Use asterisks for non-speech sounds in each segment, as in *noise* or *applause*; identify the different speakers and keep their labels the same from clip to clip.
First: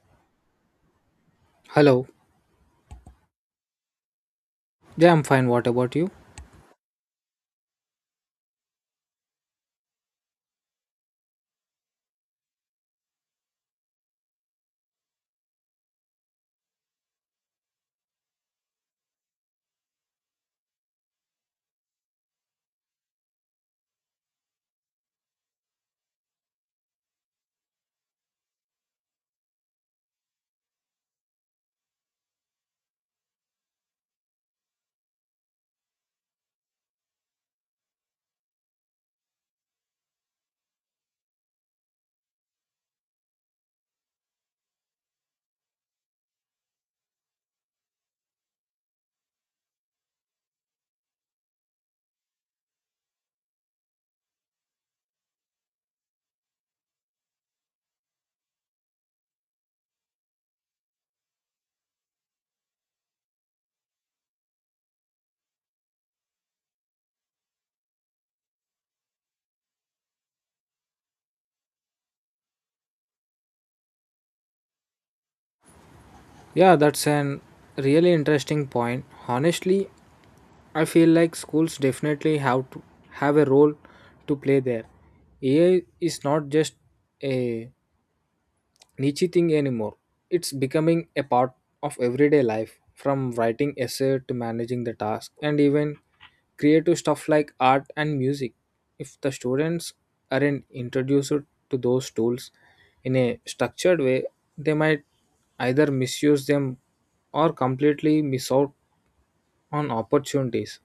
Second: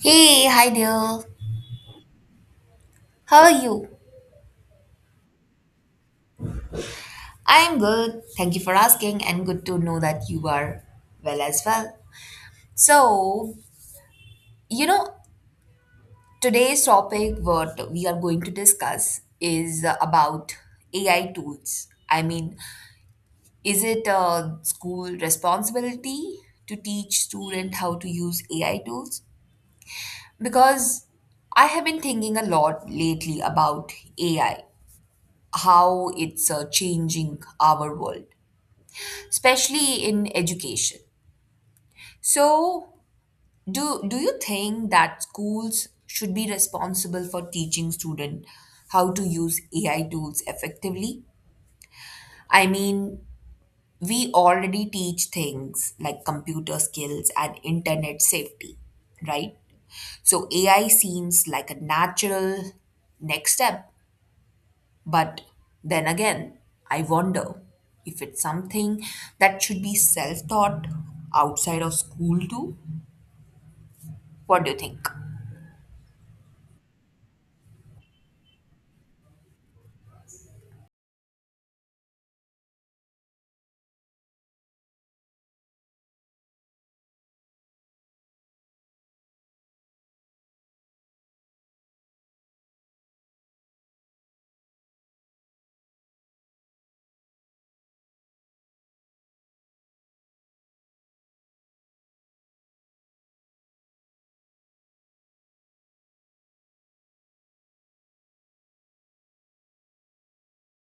Speaker 1: Hey, hi there.
Speaker 2: Hello.
Speaker 1: How are you?
Speaker 2: Yeah, I'm fine. What about you?
Speaker 1: I am good. Thank you for asking, and good to know that you are well as well. So, you know, today's topic, what we are going to discuss, is about AI tools. I mean, is it a school responsibility to teach student how to use AI tools? Because I have been thinking a lot lately about AI, how it's changing our world especially in education. So, do you think that schools should be responsible for teaching students how to use AI tools effectively? I mean, we already teach things like computer skills and internet safety, right? So AI seems like a natural next step, but then again, I wonder if it's something that should be self taught outside of school too. What do you think?
Speaker 2: Yeah, that's an really interesting point. Honestly, I feel like schools definitely have to have a role to play there. AI is not just a niche thing anymore. It's becoming a part of everyday life, from writing essay to managing the task, and even creative stuff like art and music. If the students aren't introduced to those tools in a structured way, they might either misuse them or completely miss out on opportunities.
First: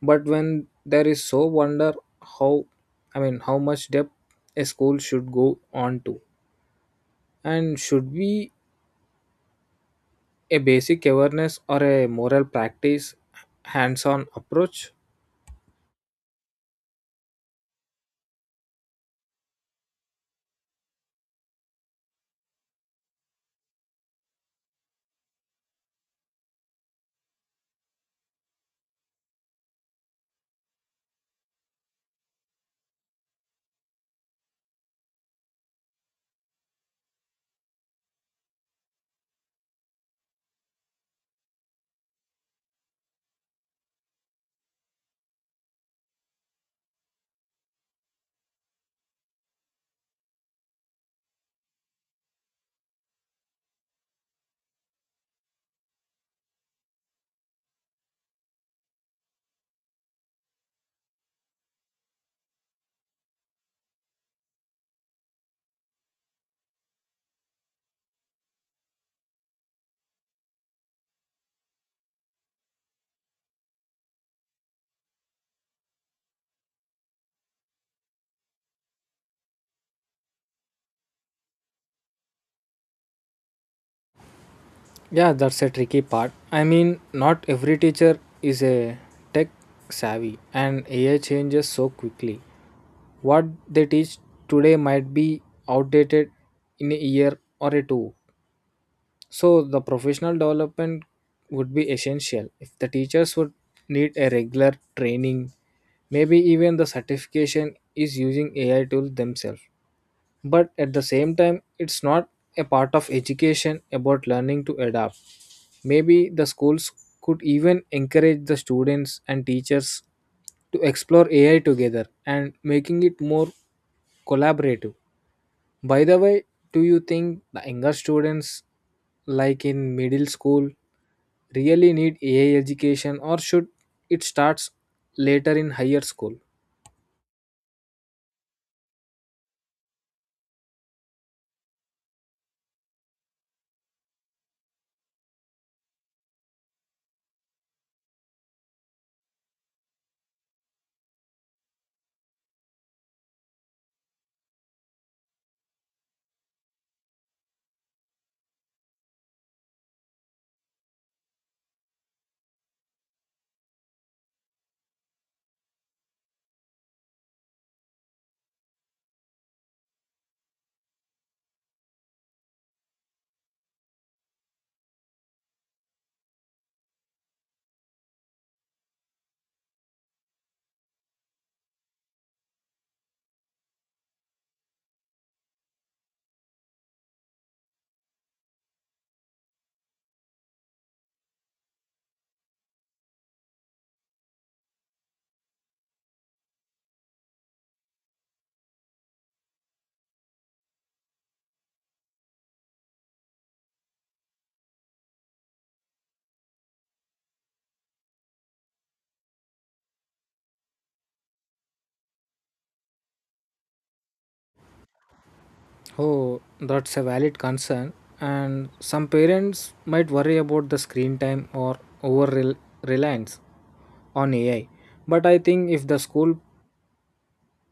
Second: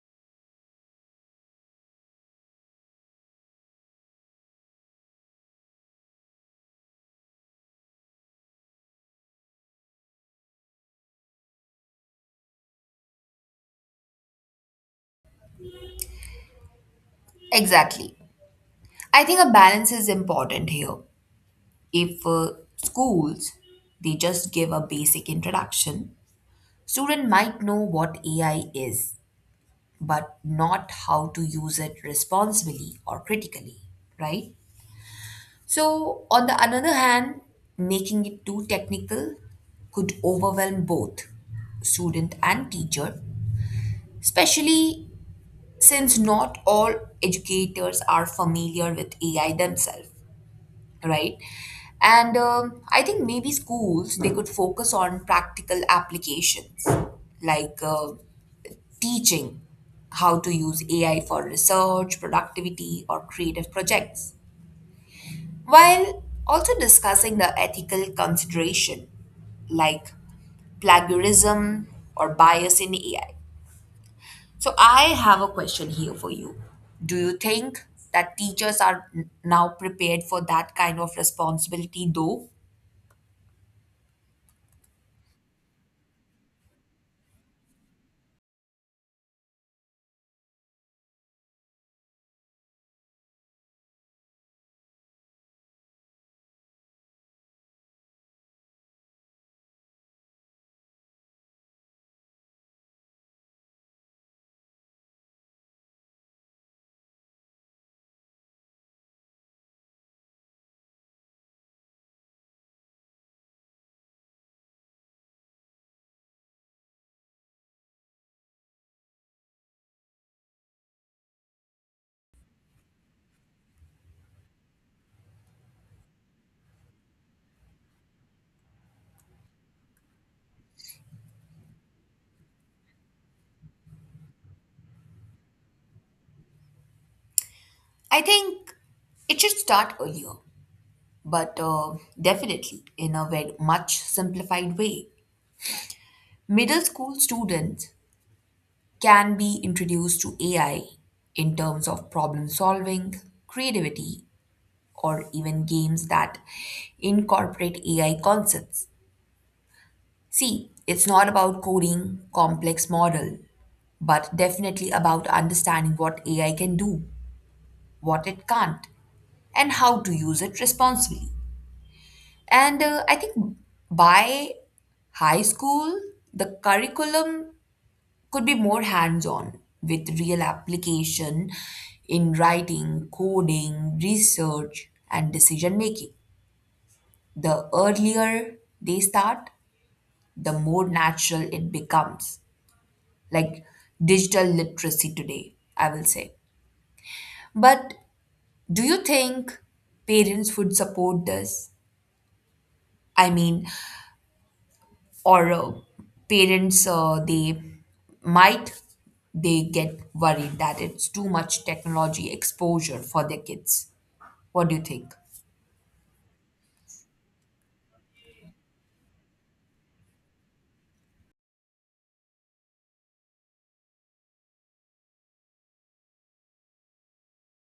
Speaker 2: But when there is so wonder how I mean, how much depth a school should go on to, and should we a basic awareness or a moral practice hands-on approach?
Speaker 1: Exactly. I think a balance is important here. If schools they just give a basic introduction, student might know what AI is but not how to use it responsibly or critically, right? So on the another hand, making it too technical could overwhelm both student and teacher, especially since not all educators are familiar with AI themselves, right? And I think maybe schools they could focus on practical applications like teaching how to use AI for research, productivity, or creative projects, while also discussing the ethical consideration like plagiarism or bias in AI. So I have a question here for you. Do you think that teachers are now prepared for that kind of responsibility though?
Speaker 2: Yeah, that's a tricky part. I mean, not every teacher is a tech savvy, and AI changes so quickly. What they teach today might be outdated in a year or a two. So the professional development would be essential. If the teachers would need a regular training, maybe even the certification is using AI tools themselves. But at the same time, it's not a part of education about learning to adapt. Maybe the schools could even encourage the students and teachers to explore AI together and making it more collaborative. By the way, do you think the younger students like in middle school really need AI education, or should it starts later in higher school?
Speaker 1: I think it should start earlier, but definitely in a very much simplified way. Middle school students can be introduced to AI in terms of problem solving, creativity, or even games that incorporate AI concepts. See, it's not about coding complex model, but definitely about understanding what AI can do, what it can't, and how to use it responsibly. And I think by high school, the curriculum could be more hands on with real application in writing, coding, research, and decision making. The earlier they start, the more natural it becomes, like digital literacy today, I will say. But do you think parents would support this? I mean, or parents they might they get worried that it's too much technology exposure for their kids. What do you think?
Speaker 2: Oh, that's a valid concern. And some parents might worry about the screen time or over rel- reliance on AI. But I think if the school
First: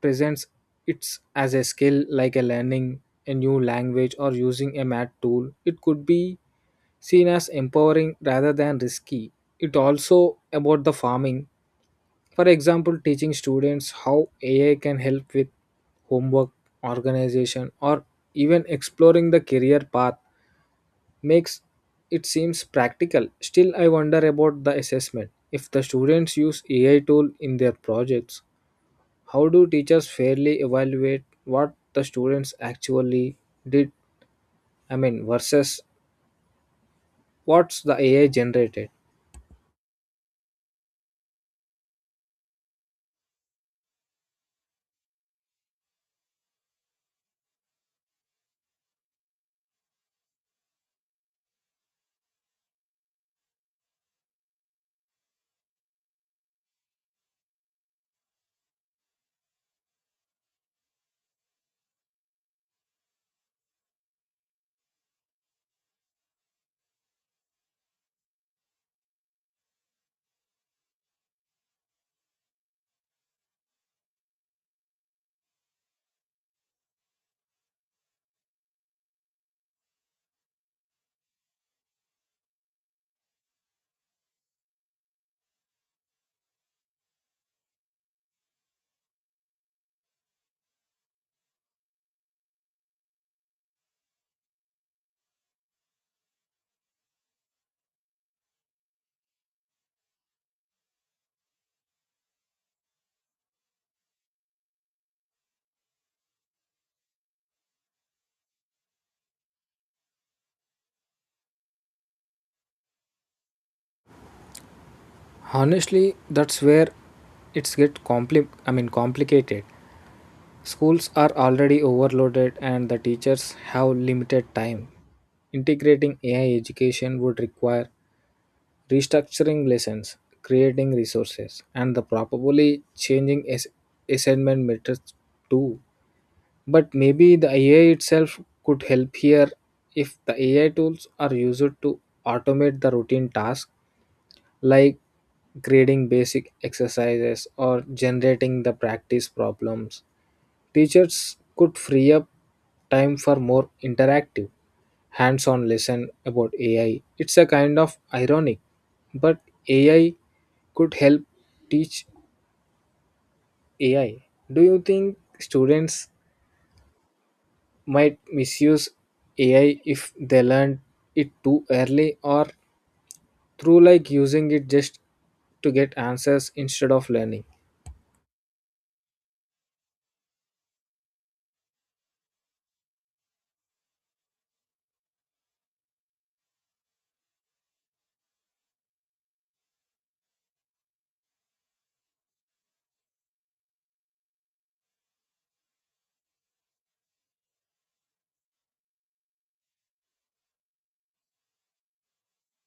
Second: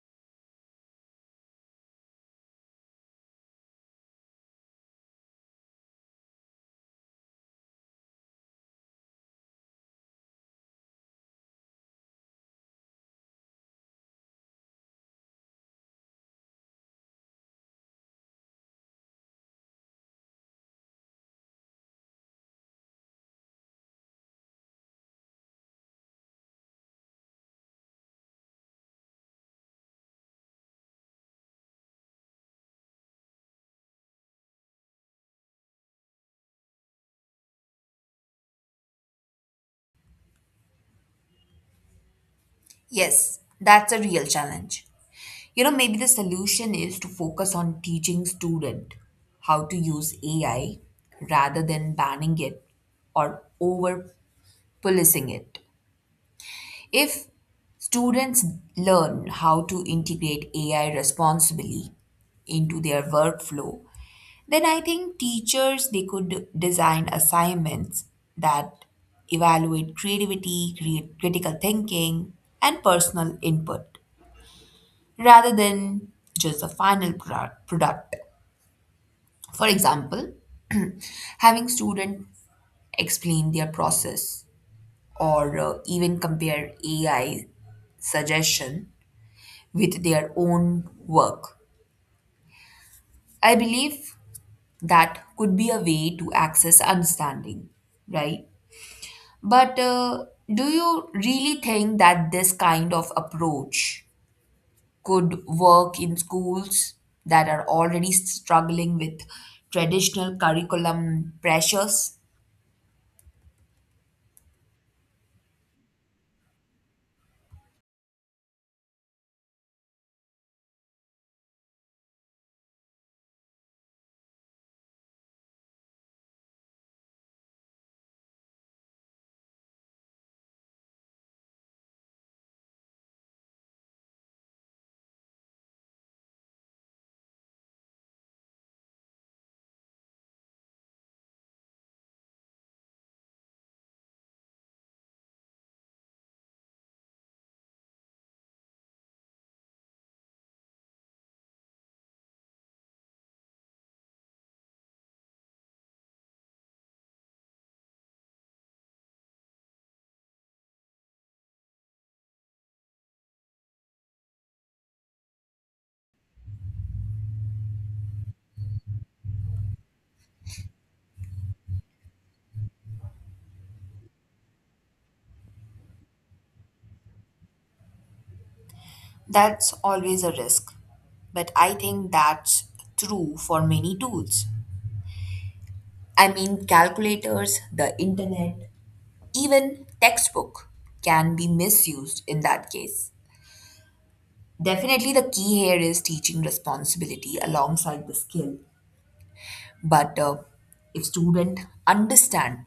Speaker 2: presents it as a skill like a learning a new language or using a math tool, it could be seen as empowering rather than risky. It also about the farming. For example, teaching students how AI can help with homework, organization, or even exploring the career path makes it seems practical. Still, I wonder about the assessment. If the students use AI tool in their projects, how do teachers fairly evaluate what the students actually did? I mean, versus what's the AI generated?
Speaker 1: Yes, that's a real challenge. You know, maybe the solution is to focus on teaching student how to use AI rather than banning it or over policing it. If students learn how to integrate AI responsibly into their workflow, then I think teachers they could design assignments that evaluate creativity, create critical thinking, and personal input rather than just the final product. For example, *clears throat* having students explain their process or even compare AI suggestion with their own work. I believe that could be a way to access understanding, right? But do you really think that this kind of approach could work in schools that are already struggling with traditional curriculum pressures?
Speaker 2: Honestly, that's where it's get complicated. Schools are already overloaded and the teachers have limited time. Integrating AI education would require restructuring lessons, creating resources, and the probably changing assignment methods too. But maybe the AI itself could help here. If the AI tools are used to automate the routine tasks like grading basic exercises or generating the practice problems, teachers could free up time for more interactive, hands on lesson about AI. It's a kind of ironic, but AI could help teach AI. Do you think students might misuse AI if they learn it too early or through like using it just to get answers instead of learning?
Speaker 1: That's always a risk. But I think that's true for many tools. I mean, calculators, the internet, even textbook can be misused in that case. Definitely, the key here is teaching responsibility alongside the skill. But if students understand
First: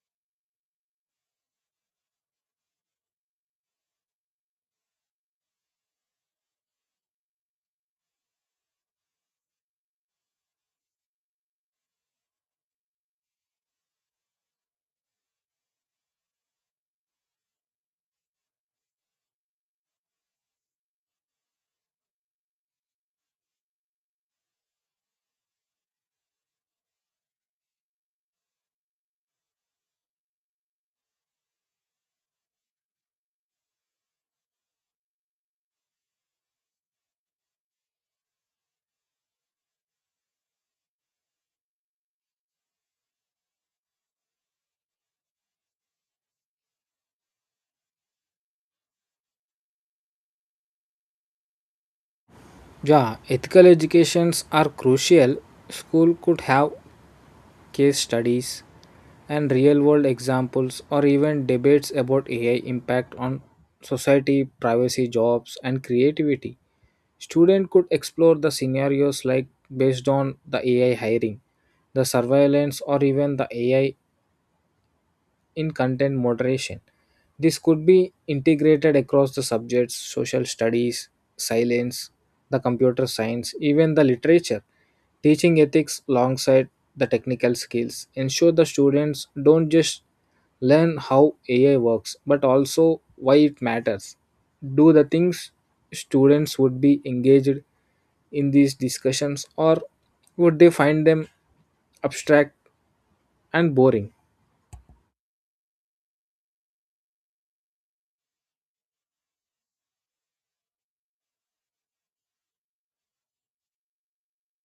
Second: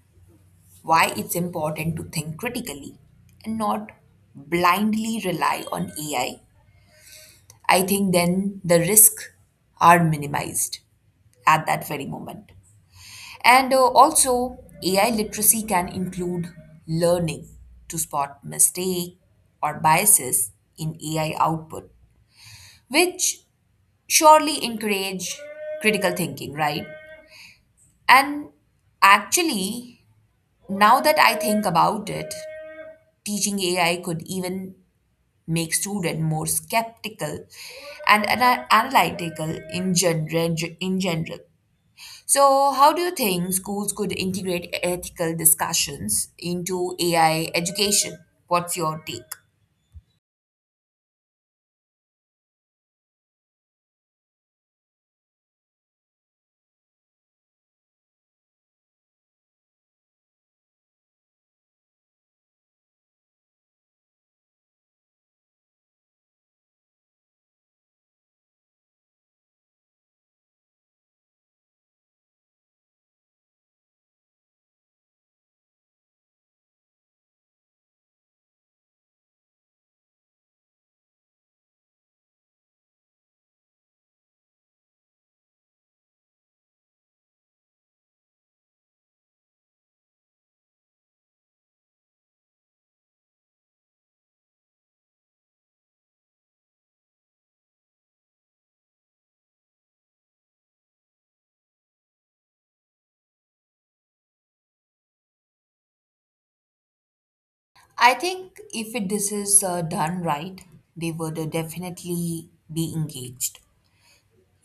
Speaker 1: why it's important to think critically and not blindly rely on AI, I think then the risks are minimized at that very moment. And also, AI literacy can include learning to spot mistake or biases in AI output, which surely encourage critical thinking, right? And actually, now that I think about it, teaching AI could even make students more skeptical and analytical in general. So, how do you think schools could integrate ethical discussions into AI education? What's your take?
Speaker 2: Yeah, ethical educations are crucial. School could have case studies, and real world examples, or even debates about AI impact on society, privacy, jobs, and creativity. Student could explore the scenarios like based on the AI hiring, the surveillance, or even the AI in content moderation. This could be integrated across the subjects social studies, silence, the computer science, even the literature. Teaching ethics alongside the technical skills ensure the students don't just learn how AI works but also why it matters. Do the things students would be engaged in these discussions, or would they find them abstract and boring?
Speaker 1: I think if it, this is done right, they would definitely be engaged.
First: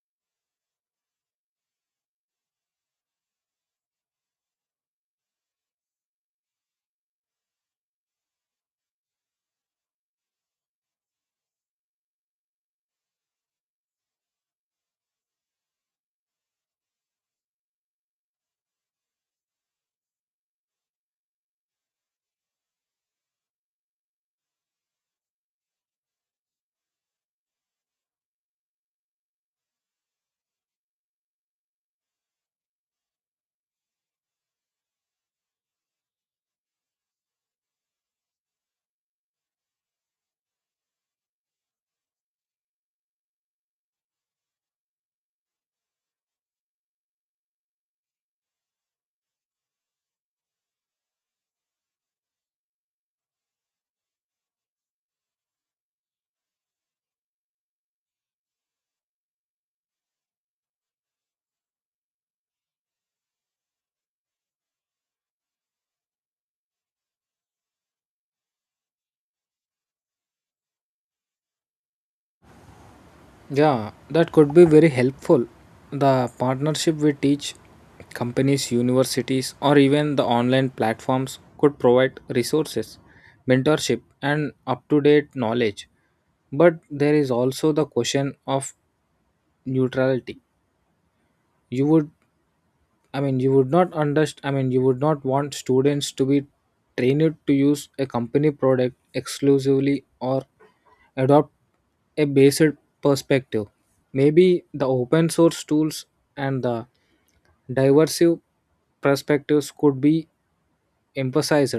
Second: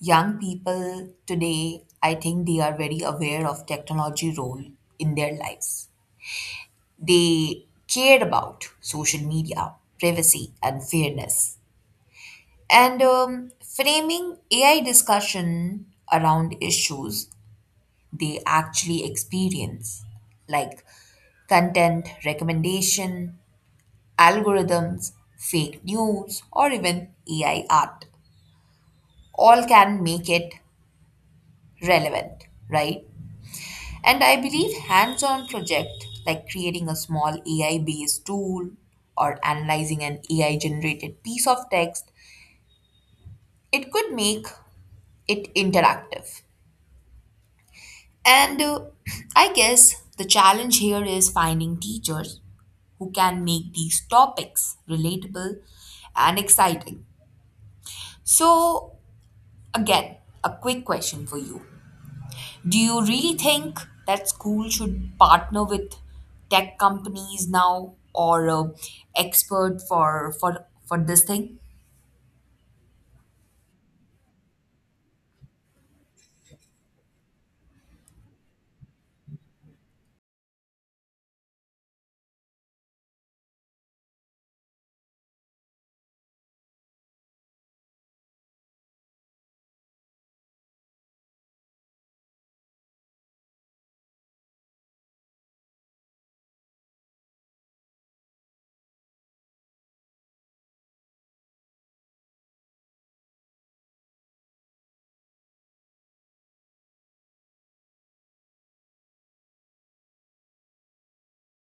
Speaker 1: Young people today, I think they are very aware of technology role in their lives. They cared about social media, privacy, and fairness. And framing AI discussion around issues they actually experience, like content recommendation, algorithms, fake news, or even AI art, all can make it relevant, right? And I believe hands on project like creating a small AI based tool or analyzing an AI generated piece of text, it could make it interactive. And *clears throat* I guess the challenge here is finding teachers who can make these topics relatable and exciting. So, again, a quick question for you. Do you really think that school should partner with tech companies now or expert for this thing?
Speaker 2: Yeah, that could be very helpful. The partnership with teach companies, universities, or even the online platforms could provide resources, mentorship, and up to date knowledge. But there is also the question of neutrality. You would you would not underst I mean, you would not want students to be trained to use a company product exclusively or adopt a basic perspective. Maybe the open source tools and the diverse perspectives could be emphasized.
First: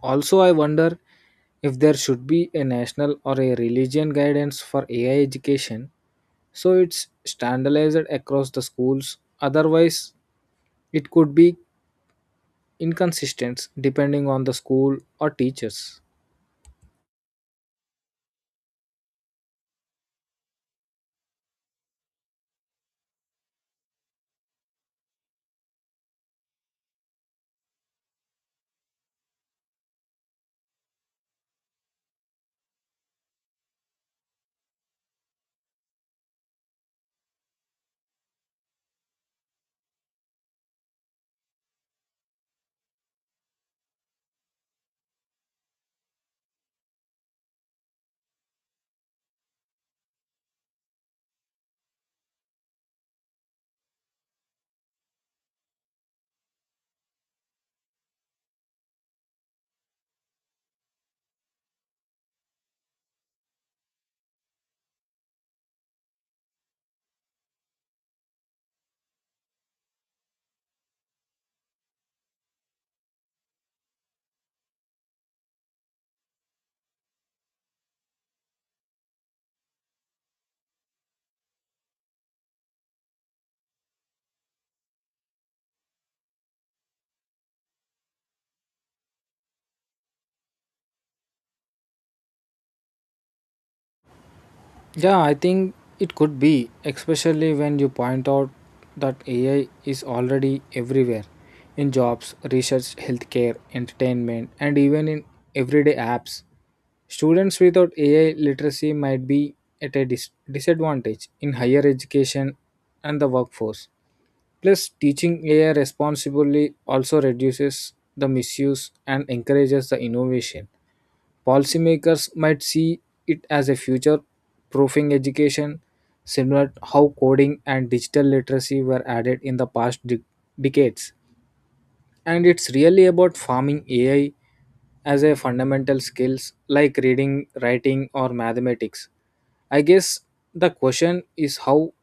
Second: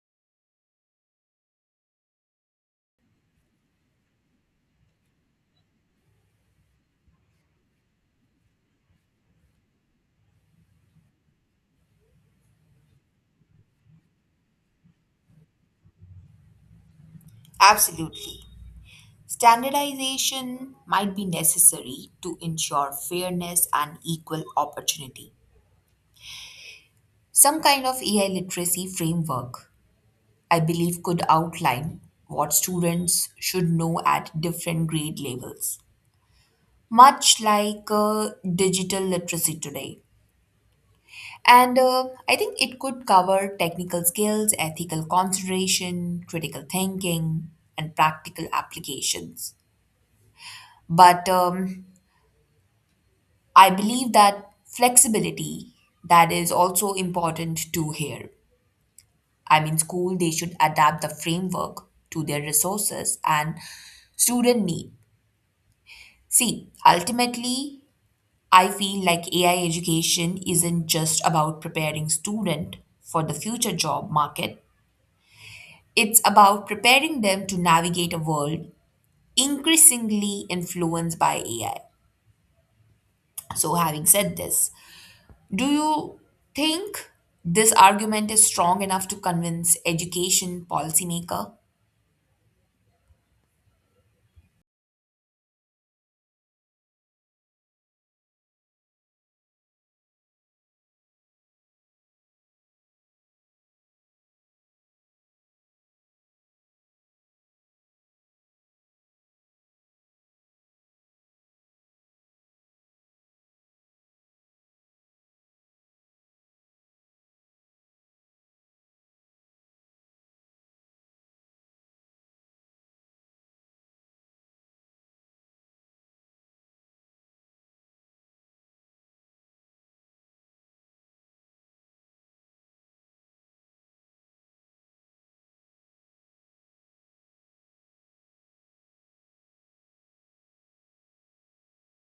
Speaker 2: Also, I wonder if there should be a national or a religion guidance for AI education so it's standardized across the schools. Otherwise, it could be inconsistent depending on the school or teachers.
Speaker 1: Absolutely. Standardization might be necessary to ensure fairness and equal opportunity. Some kind of AI literacy framework, I believe, could outline what students should know at different grade levels, much like digital literacy today. And I think it could cover technical skills, ethical consideration, critical thinking, and practical applications. But I believe that flexibility, that is also important too here. I mean, school they should adapt the framework to their resources and student need. See, ultimately, I feel like AI education isn't just about preparing student for the future job market. It's about preparing them to navigate a world increasingly influenced by AI. So, having said this, do you think this argument is strong enough to convince education policymaker?
Speaker 2: Yeah, I think it could be, especially when you point out that AI is already everywhere in jobs, research, healthcare, entertainment, and even in everyday apps. Students without AI literacy might be at a disadvantage in higher education and the workforce. Plus, teaching AI responsibly also reduces the misuse and encourages the innovation. Policymakers might see it as a future proofing education, similar to how coding and digital literacy were added in the past decades. And it's really about farming AI as a fundamental skills like reading, writing, or mathematics. I guess the question is how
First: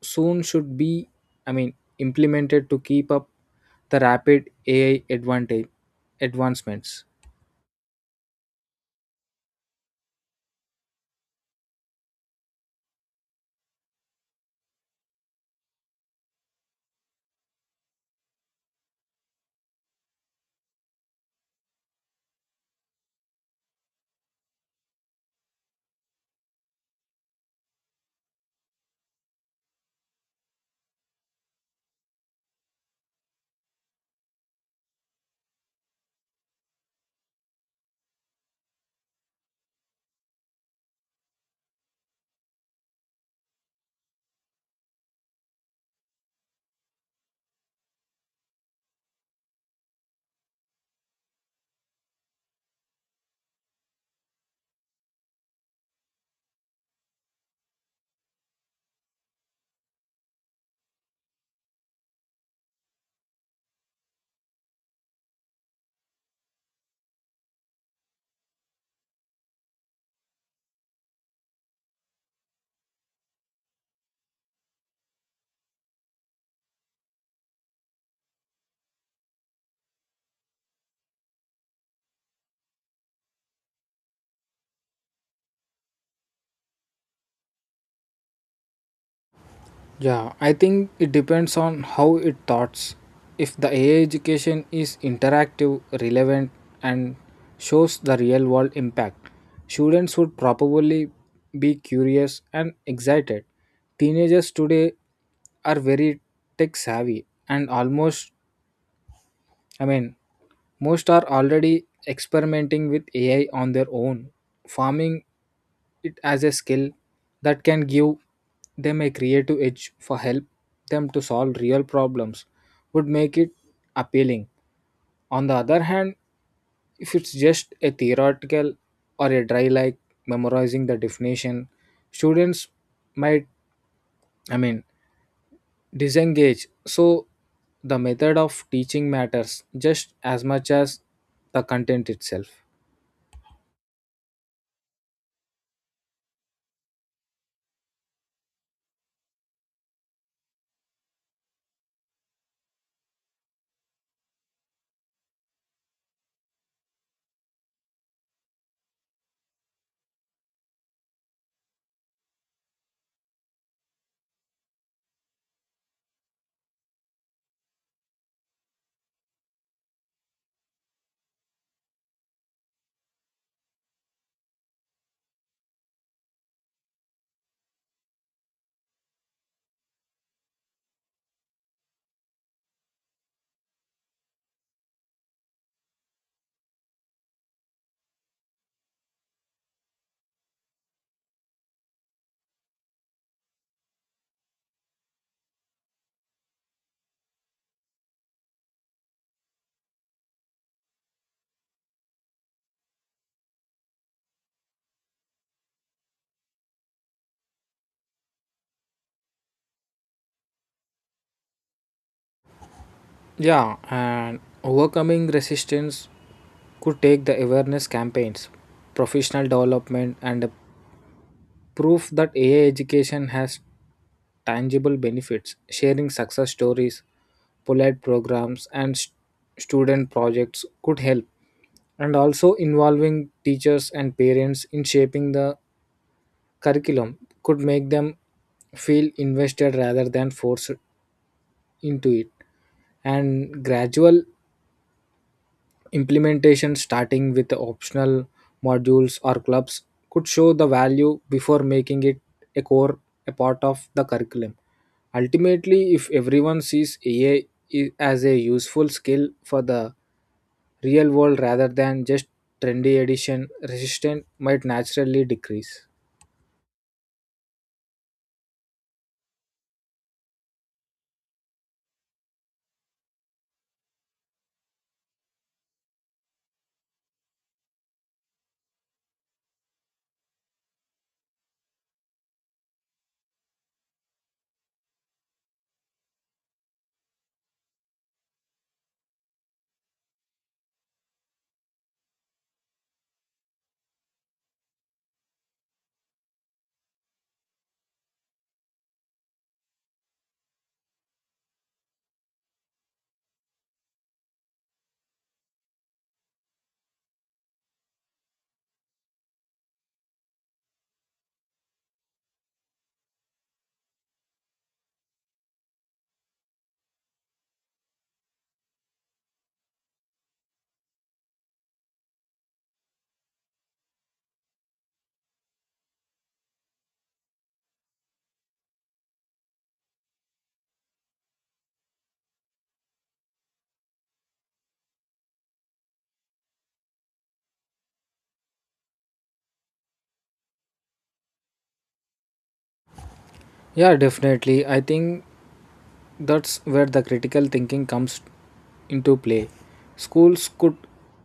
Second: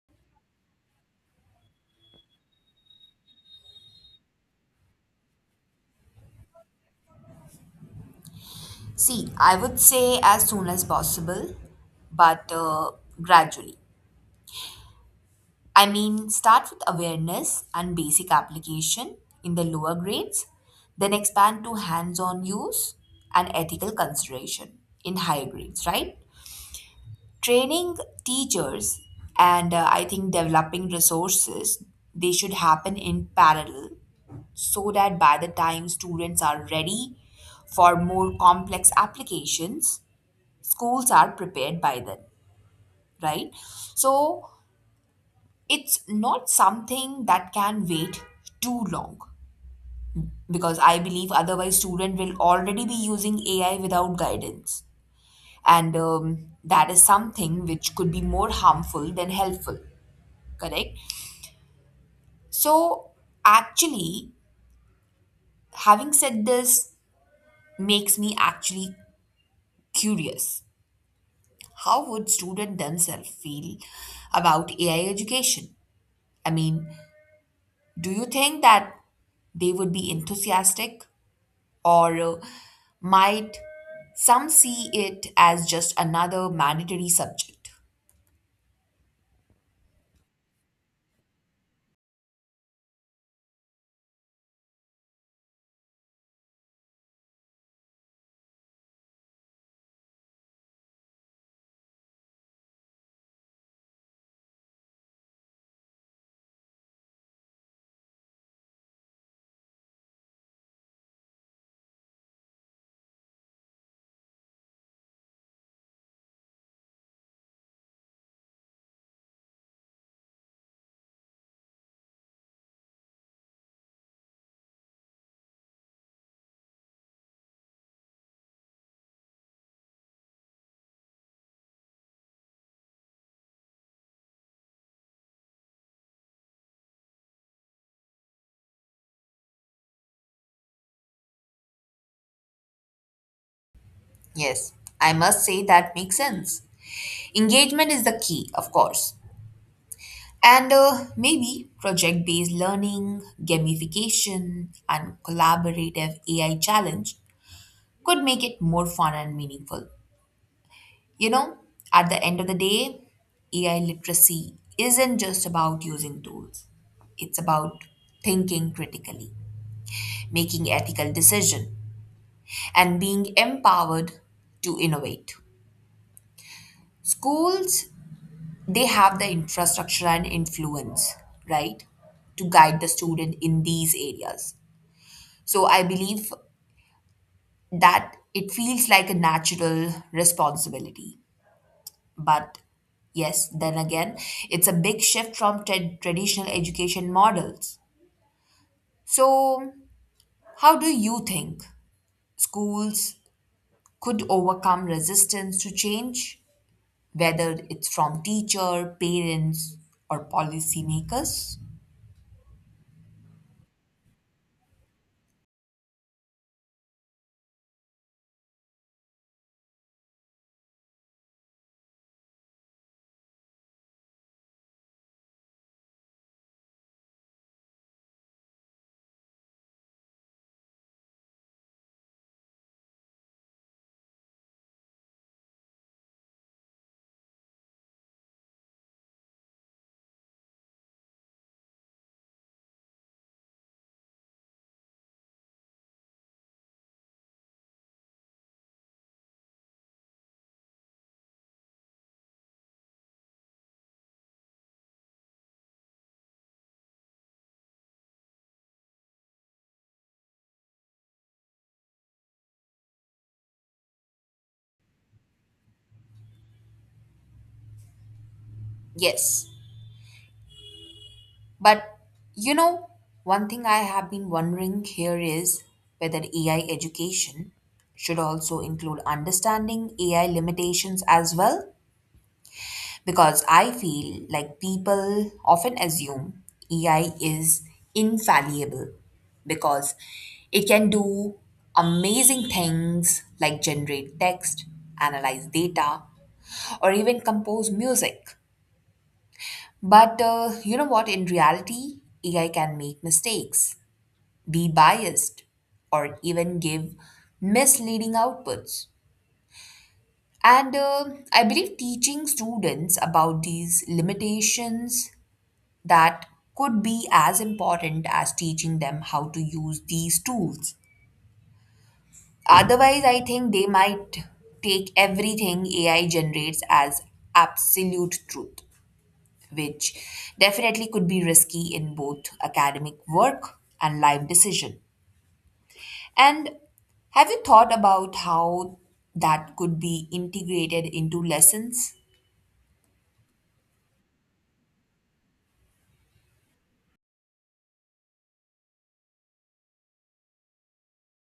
Speaker 2: soon should be, I mean, implemented to keep up the rapid AI advantage advancements.
Speaker 1: See, I would say as soon as possible, but gradually. I mean, start with awareness and basic application in the lower grades, then expand to hands on use and ethical consideration in higher grades, right? Training teachers and I think developing resources, they should happen in parallel so that by the time students are ready for more complex applications, schools are prepared by then, right? So it's not something that can wait too long, because I believe otherwise student will already be using AI without guidance. And that is something which could be more harmful than helpful, correct? So, actually, having said this makes me actually curious. How would students themselves feel about AI education? I mean, do you think that they would be enthusiastic or might some see it as just another mandatory subject?
Speaker 2: Yeah, I think it depends on how it thoughts. If the AI education is interactive, relevant, and shows the real world impact, students would probably be curious and excited. Teenagers today are very tech savvy and I mean, most are already experimenting with AI on their own. Farming it as a skill that can give them a creative edge for help them to solve real problems would make it appealing. On the other hand, if it's just a theoretical or a dry like memorizing the definition, students might, I mean, disengage. So the method of teaching matters just as much as the content itself.
Speaker 1: Yes, I must say that makes sense. Engagement is the key, of course. And maybe project based learning, gamification, and collaborative AI challenge could make it more fun and meaningful. You know, at the end of the day, AI literacy isn't just about using tools, it's about thinking critically, making ethical decisions, and being empowered to innovate. Schools, they have the infrastructure and influence, right, to guide the student in these areas. So I believe that it feels like a natural responsibility. But yes, then again, it's a big shift from traditional education models. So, how do you think schools could overcome resistance to change, whether it's from teacher, parents, or policymakers?
Speaker 2: Yeah, and overcoming resistance could take the awareness campaigns, professional development, and a proof that AI education has tangible benefits. Sharing success stories, polite programs, and student projects could help. And also involving teachers and parents in shaping the curriculum could make them feel invested rather than forced into it. And gradual implementation starting with optional modules or clubs could show the value before making it a core a part of the curriculum. Ultimately, if everyone sees AI as a useful skill for the real world rather than just trendy addition, resistance might naturally decrease.
Speaker 1: Yes. But you know, one thing I have been wondering here is whether AI education should also include understanding AI limitations as well. Because I feel like people often assume AI is infallible because it can do amazing things like generate text, analyze data, or even compose music. But you know what? In reality, AI can make mistakes, be biased, or even give misleading outputs. And I believe teaching students about these limitations, that could be as important as teaching them how to use these tools. Otherwise, I think they might take everything AI generates as absolute truth, which definitely could be risky in both academic work and life decision. And have you thought about how that could be integrated into lessons?
Speaker 2: Yeah, definitely, I think that's where the critical thinking comes into play. Schools could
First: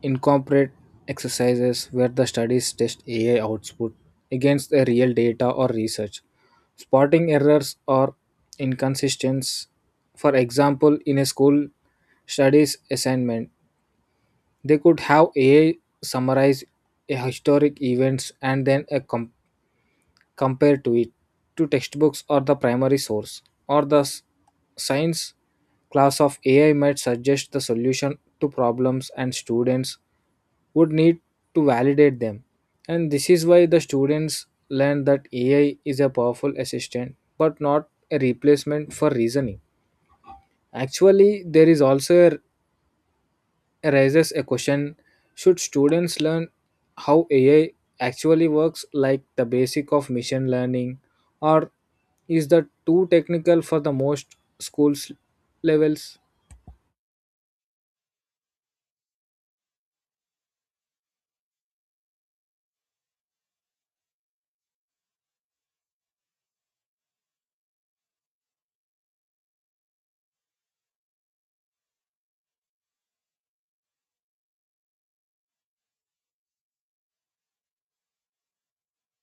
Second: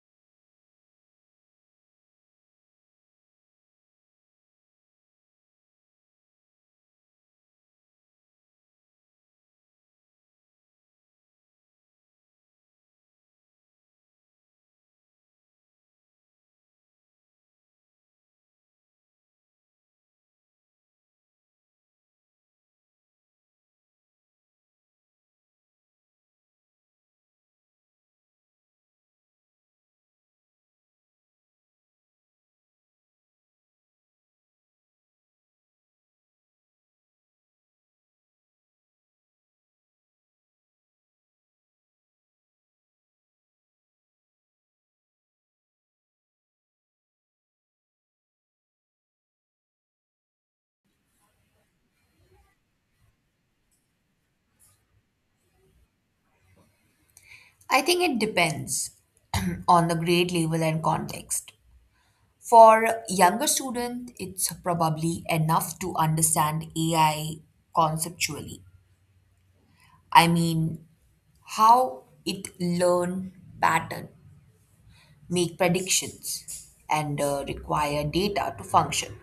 Speaker 2: incorporate exercises where the studies test AI output against the real data or research, spotting errors or inconsistencies. For example, in a school studies assignment, they could have AI summarize a historic events and then a compared to it to textbooks or the primary source or the science class of AI might suggest the solution to problems, and students would need to validate them. And this is why the students learn that AI is a powerful assistant but not a replacement for reasoning. Actually, there is also a raises a question, should students learn how AI actually works, like the basic of machine learning, or is that too technical for the most schools levels?
Speaker 1: I think it depends *clears throat* on the grade level and context. For younger students, it's probably enough to understand AI conceptually. I mean, how it learn pattern make predictions, and require data to function.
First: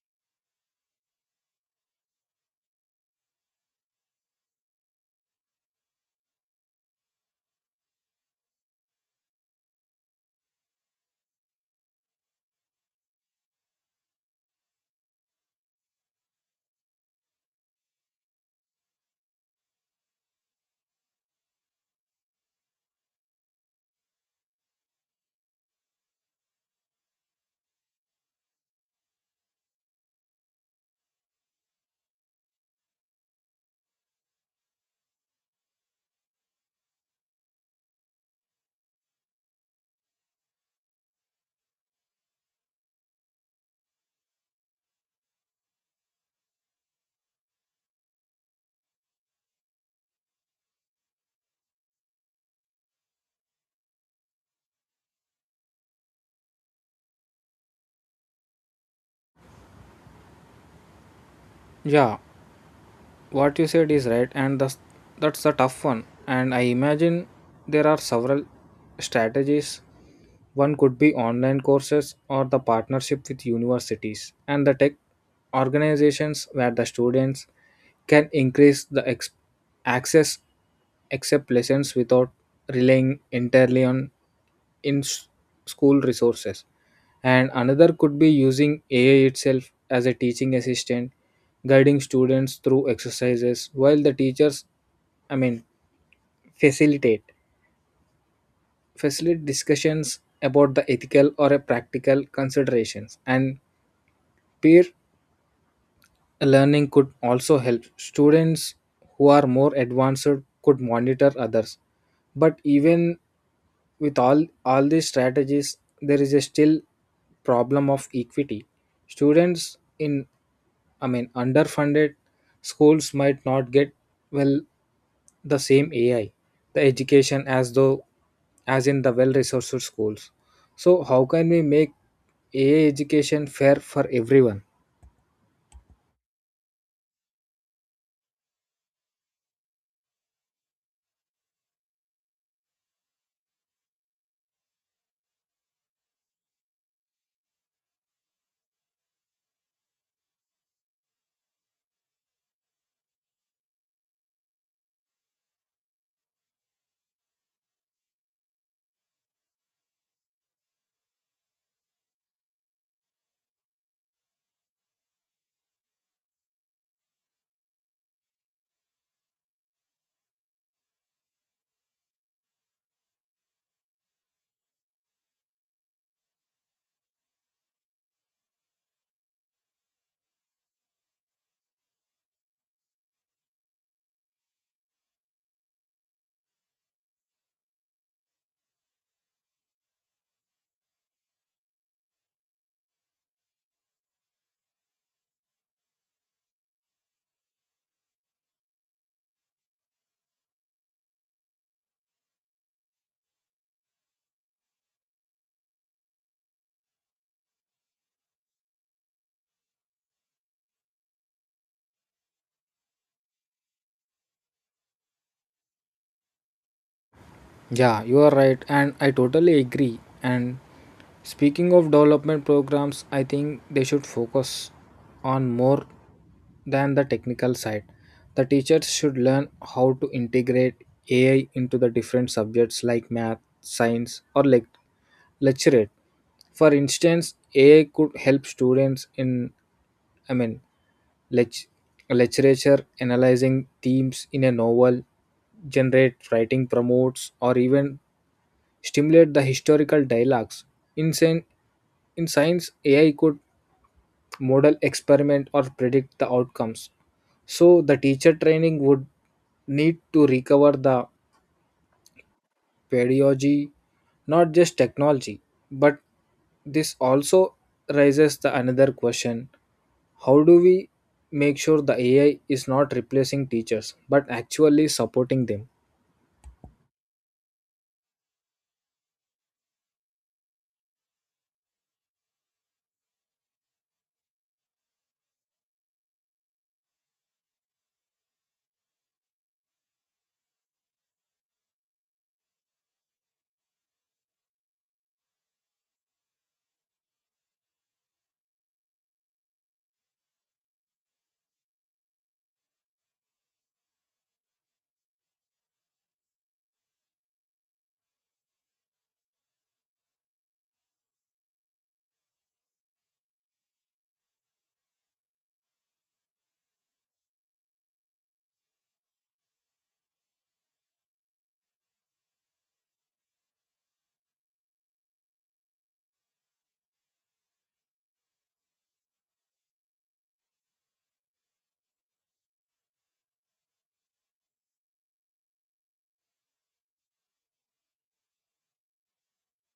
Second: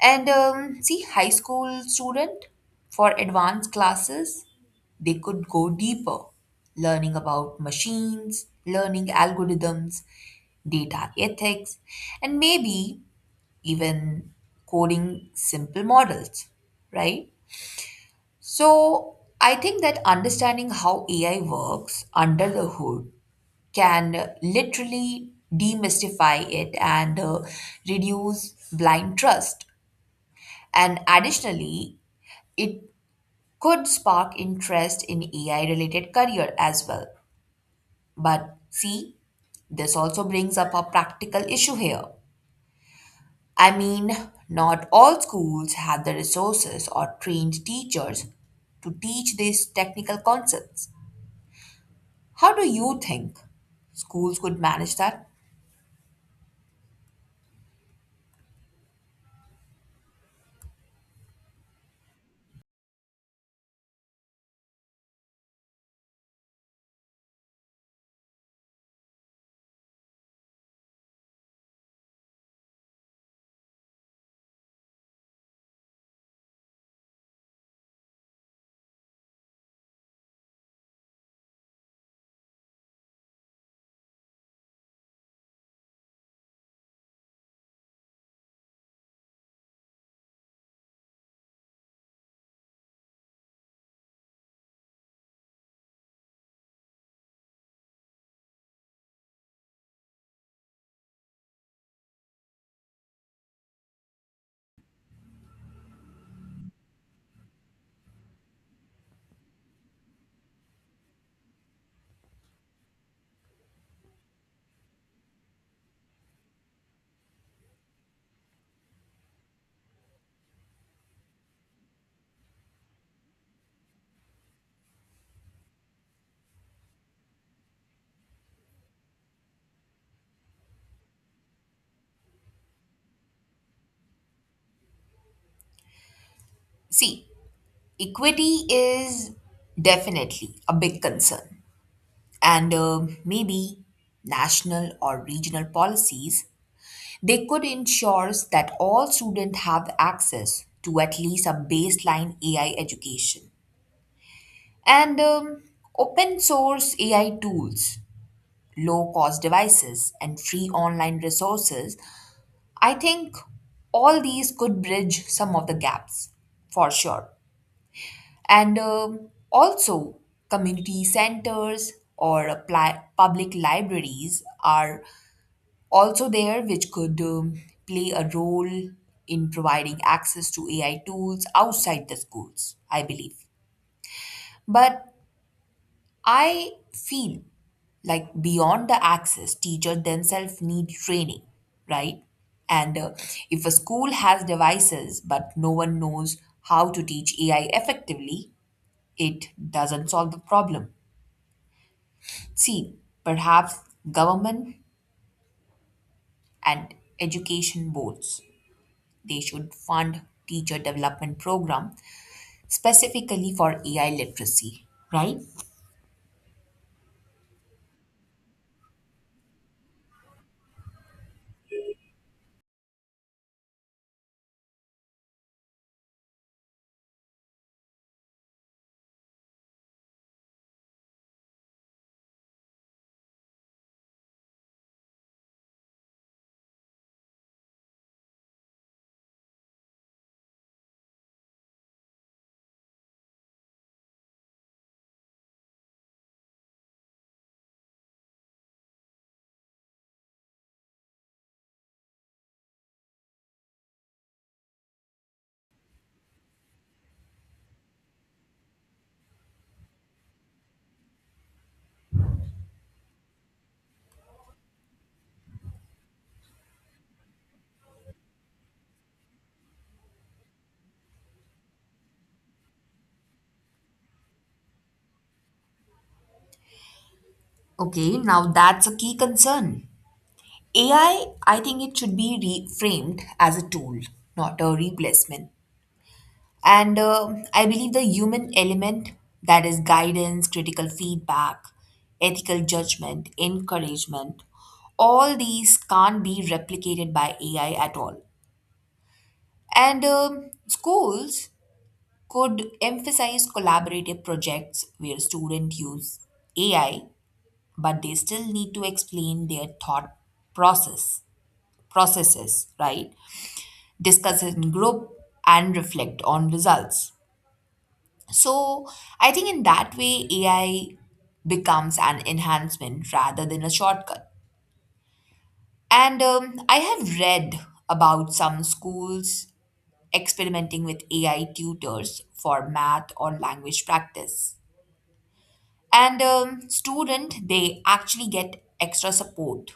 Speaker 1: And see, high school student for advanced classes, they could go deeper, learning about machines, learning algorithms, data ethics, and maybe even coding simple models, right? So I think that understanding how AI works under the hood can literally demystify it and reduce blind trust. And additionally, it could spark interest in AI related career as well. But see, this also brings up a practical issue here. I mean, not all schools have the resources or trained teachers to teach these technical concepts. How do you think schools could manage that?
Speaker 2: Yeah, what you said is right, and that's a tough one. And I imagine there are several strategies. One could be online courses or the partnership with universities and the tech organizations where the students can increase the ex- access accept lessons without relying entirely on in s- school resources. And another could be using AI itself as a teaching assistant guiding students through exercises while the teachers, I mean, facilitate facilitate discussions about the ethical or a practical considerations. And peer learning could also help students who are more advanced could monitor others. But even with all these strategies, there is a still problem of equity. Students in, I mean, underfunded schools might not get well the same AI the education as though as in the well resourced schools. So, how can we make AI education fair for everyone?
Speaker 1: See, equity is definitely a big concern, and maybe national or regional policies they could ensure that all students have access to at least a baseline AI education. And open source AI tools, low cost devices, and free online resources, I think all these could bridge some of the gaps for sure. And also, community centers or apply, public libraries are also there, which could play a role in providing access to AI tools outside the schools, I believe. But I feel like beyond the access, teachers themselves need training, right? And if a school has devices but no one knows how to teach AI effectively, it doesn't solve the problem. See, perhaps government and education boards, they should fund teacher development program specifically for AI literacy, right?
Speaker 2: Yeah, you are right, and I totally agree. And speaking of development programs, I think they should focus on more than the technical side. The teachers should learn how to integrate AI into the different subjects like math, science, or like lecturate. For instance, AI could help students in, I mean, lech- literature analyzing themes in a novel, generate writing promotes, or even stimulate the historical dialogues in, in science AI could model experiment or predict the outcomes. So the teacher training would need to recover the pedagogy, not just technology. But this also raises the another question, how do we make sure the AI is not replacing teachers but actually supporting them?
Speaker 1: Okay, now that's a key concern. AI, I think it should be reframed as a tool, not a replacement. And I believe the human element, that is guidance, critical feedback, ethical judgment, encouragement, all these can't be replicated by AI at all. And schools could emphasize collaborative projects where students use AI, but they still need to explain their thought process processes, right? Discuss in group and reflect on results. So I think in that way AI becomes an enhancement rather than a shortcut. And I have read about some schools experimenting with AI tutors for math or language practice. And student, they actually get extra support,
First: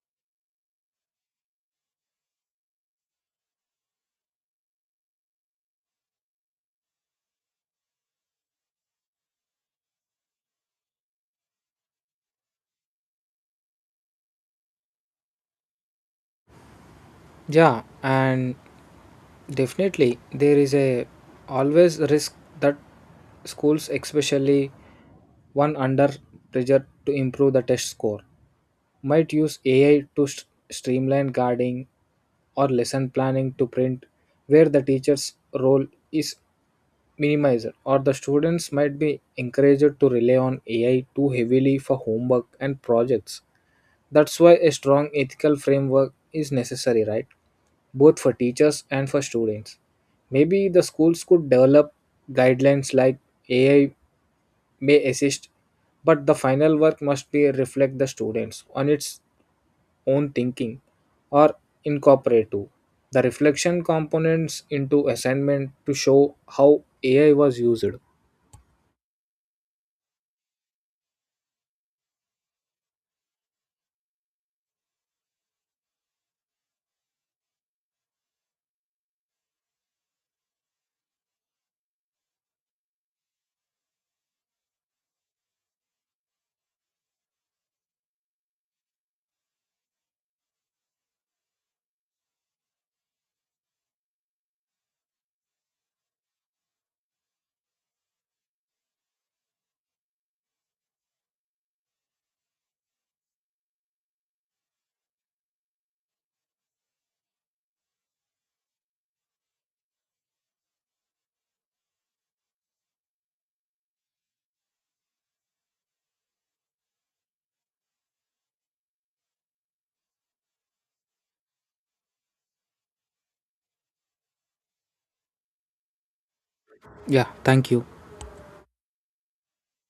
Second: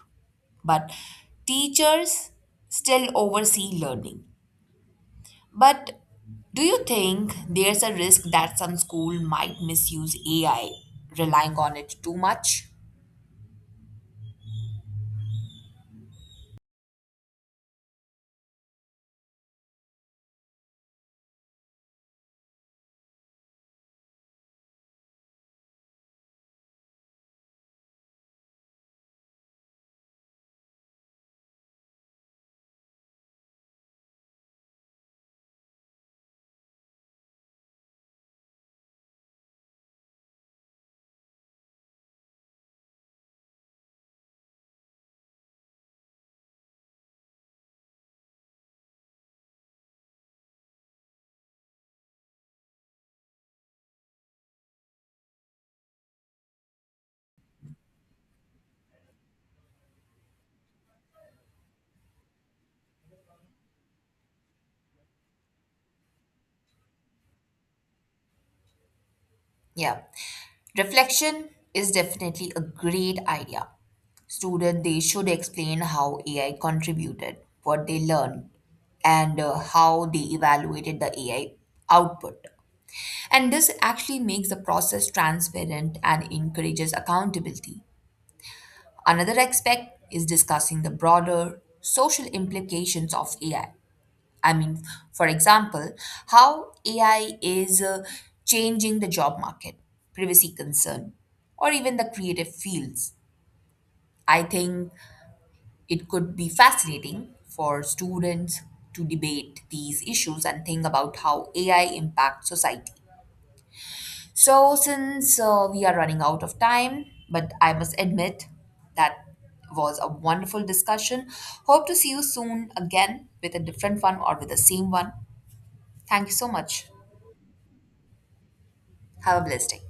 Speaker 1: but teachers still oversee learning. But do you think there's a risk that some school might misuse AI, relying on it too much?
Speaker 2: Yeah, and definitely there is a always risk that schools, especially one under pressure to improve the test score, might use AI to streamline guarding or lesson planning to print where the teacher's role is minimized, or the students might be encouraged to rely on AI too heavily for homework and projects. That's why a strong ethical framework is necessary, right? Both for teachers and for students. Maybe the schools could develop guidelines like AI may assist, but the final work must be reflect the students on its own thinking, or incorporate to the reflection components into assignment to show how AI was used.
Speaker 1: Yeah. Reflection is definitely a great idea. Student they should explain how AI contributed, what they learned, and how they evaluated the AI output. And this actually makes the process transparent and encourages accountability. Another aspect is discussing the broader social implications of AI. I mean, for example, how AI is changing the job market, privacy concern, or even the creative fields. I think it could be fascinating for students to debate these issues and think about how AI impacts society. So, since we are running out of time, but I must admit that was a wonderful discussion. Hope to see you soon again with a different one or with the same one. Thank you so much.
Speaker 2: Yeah, thank you.
Speaker 1: Have a blessed day.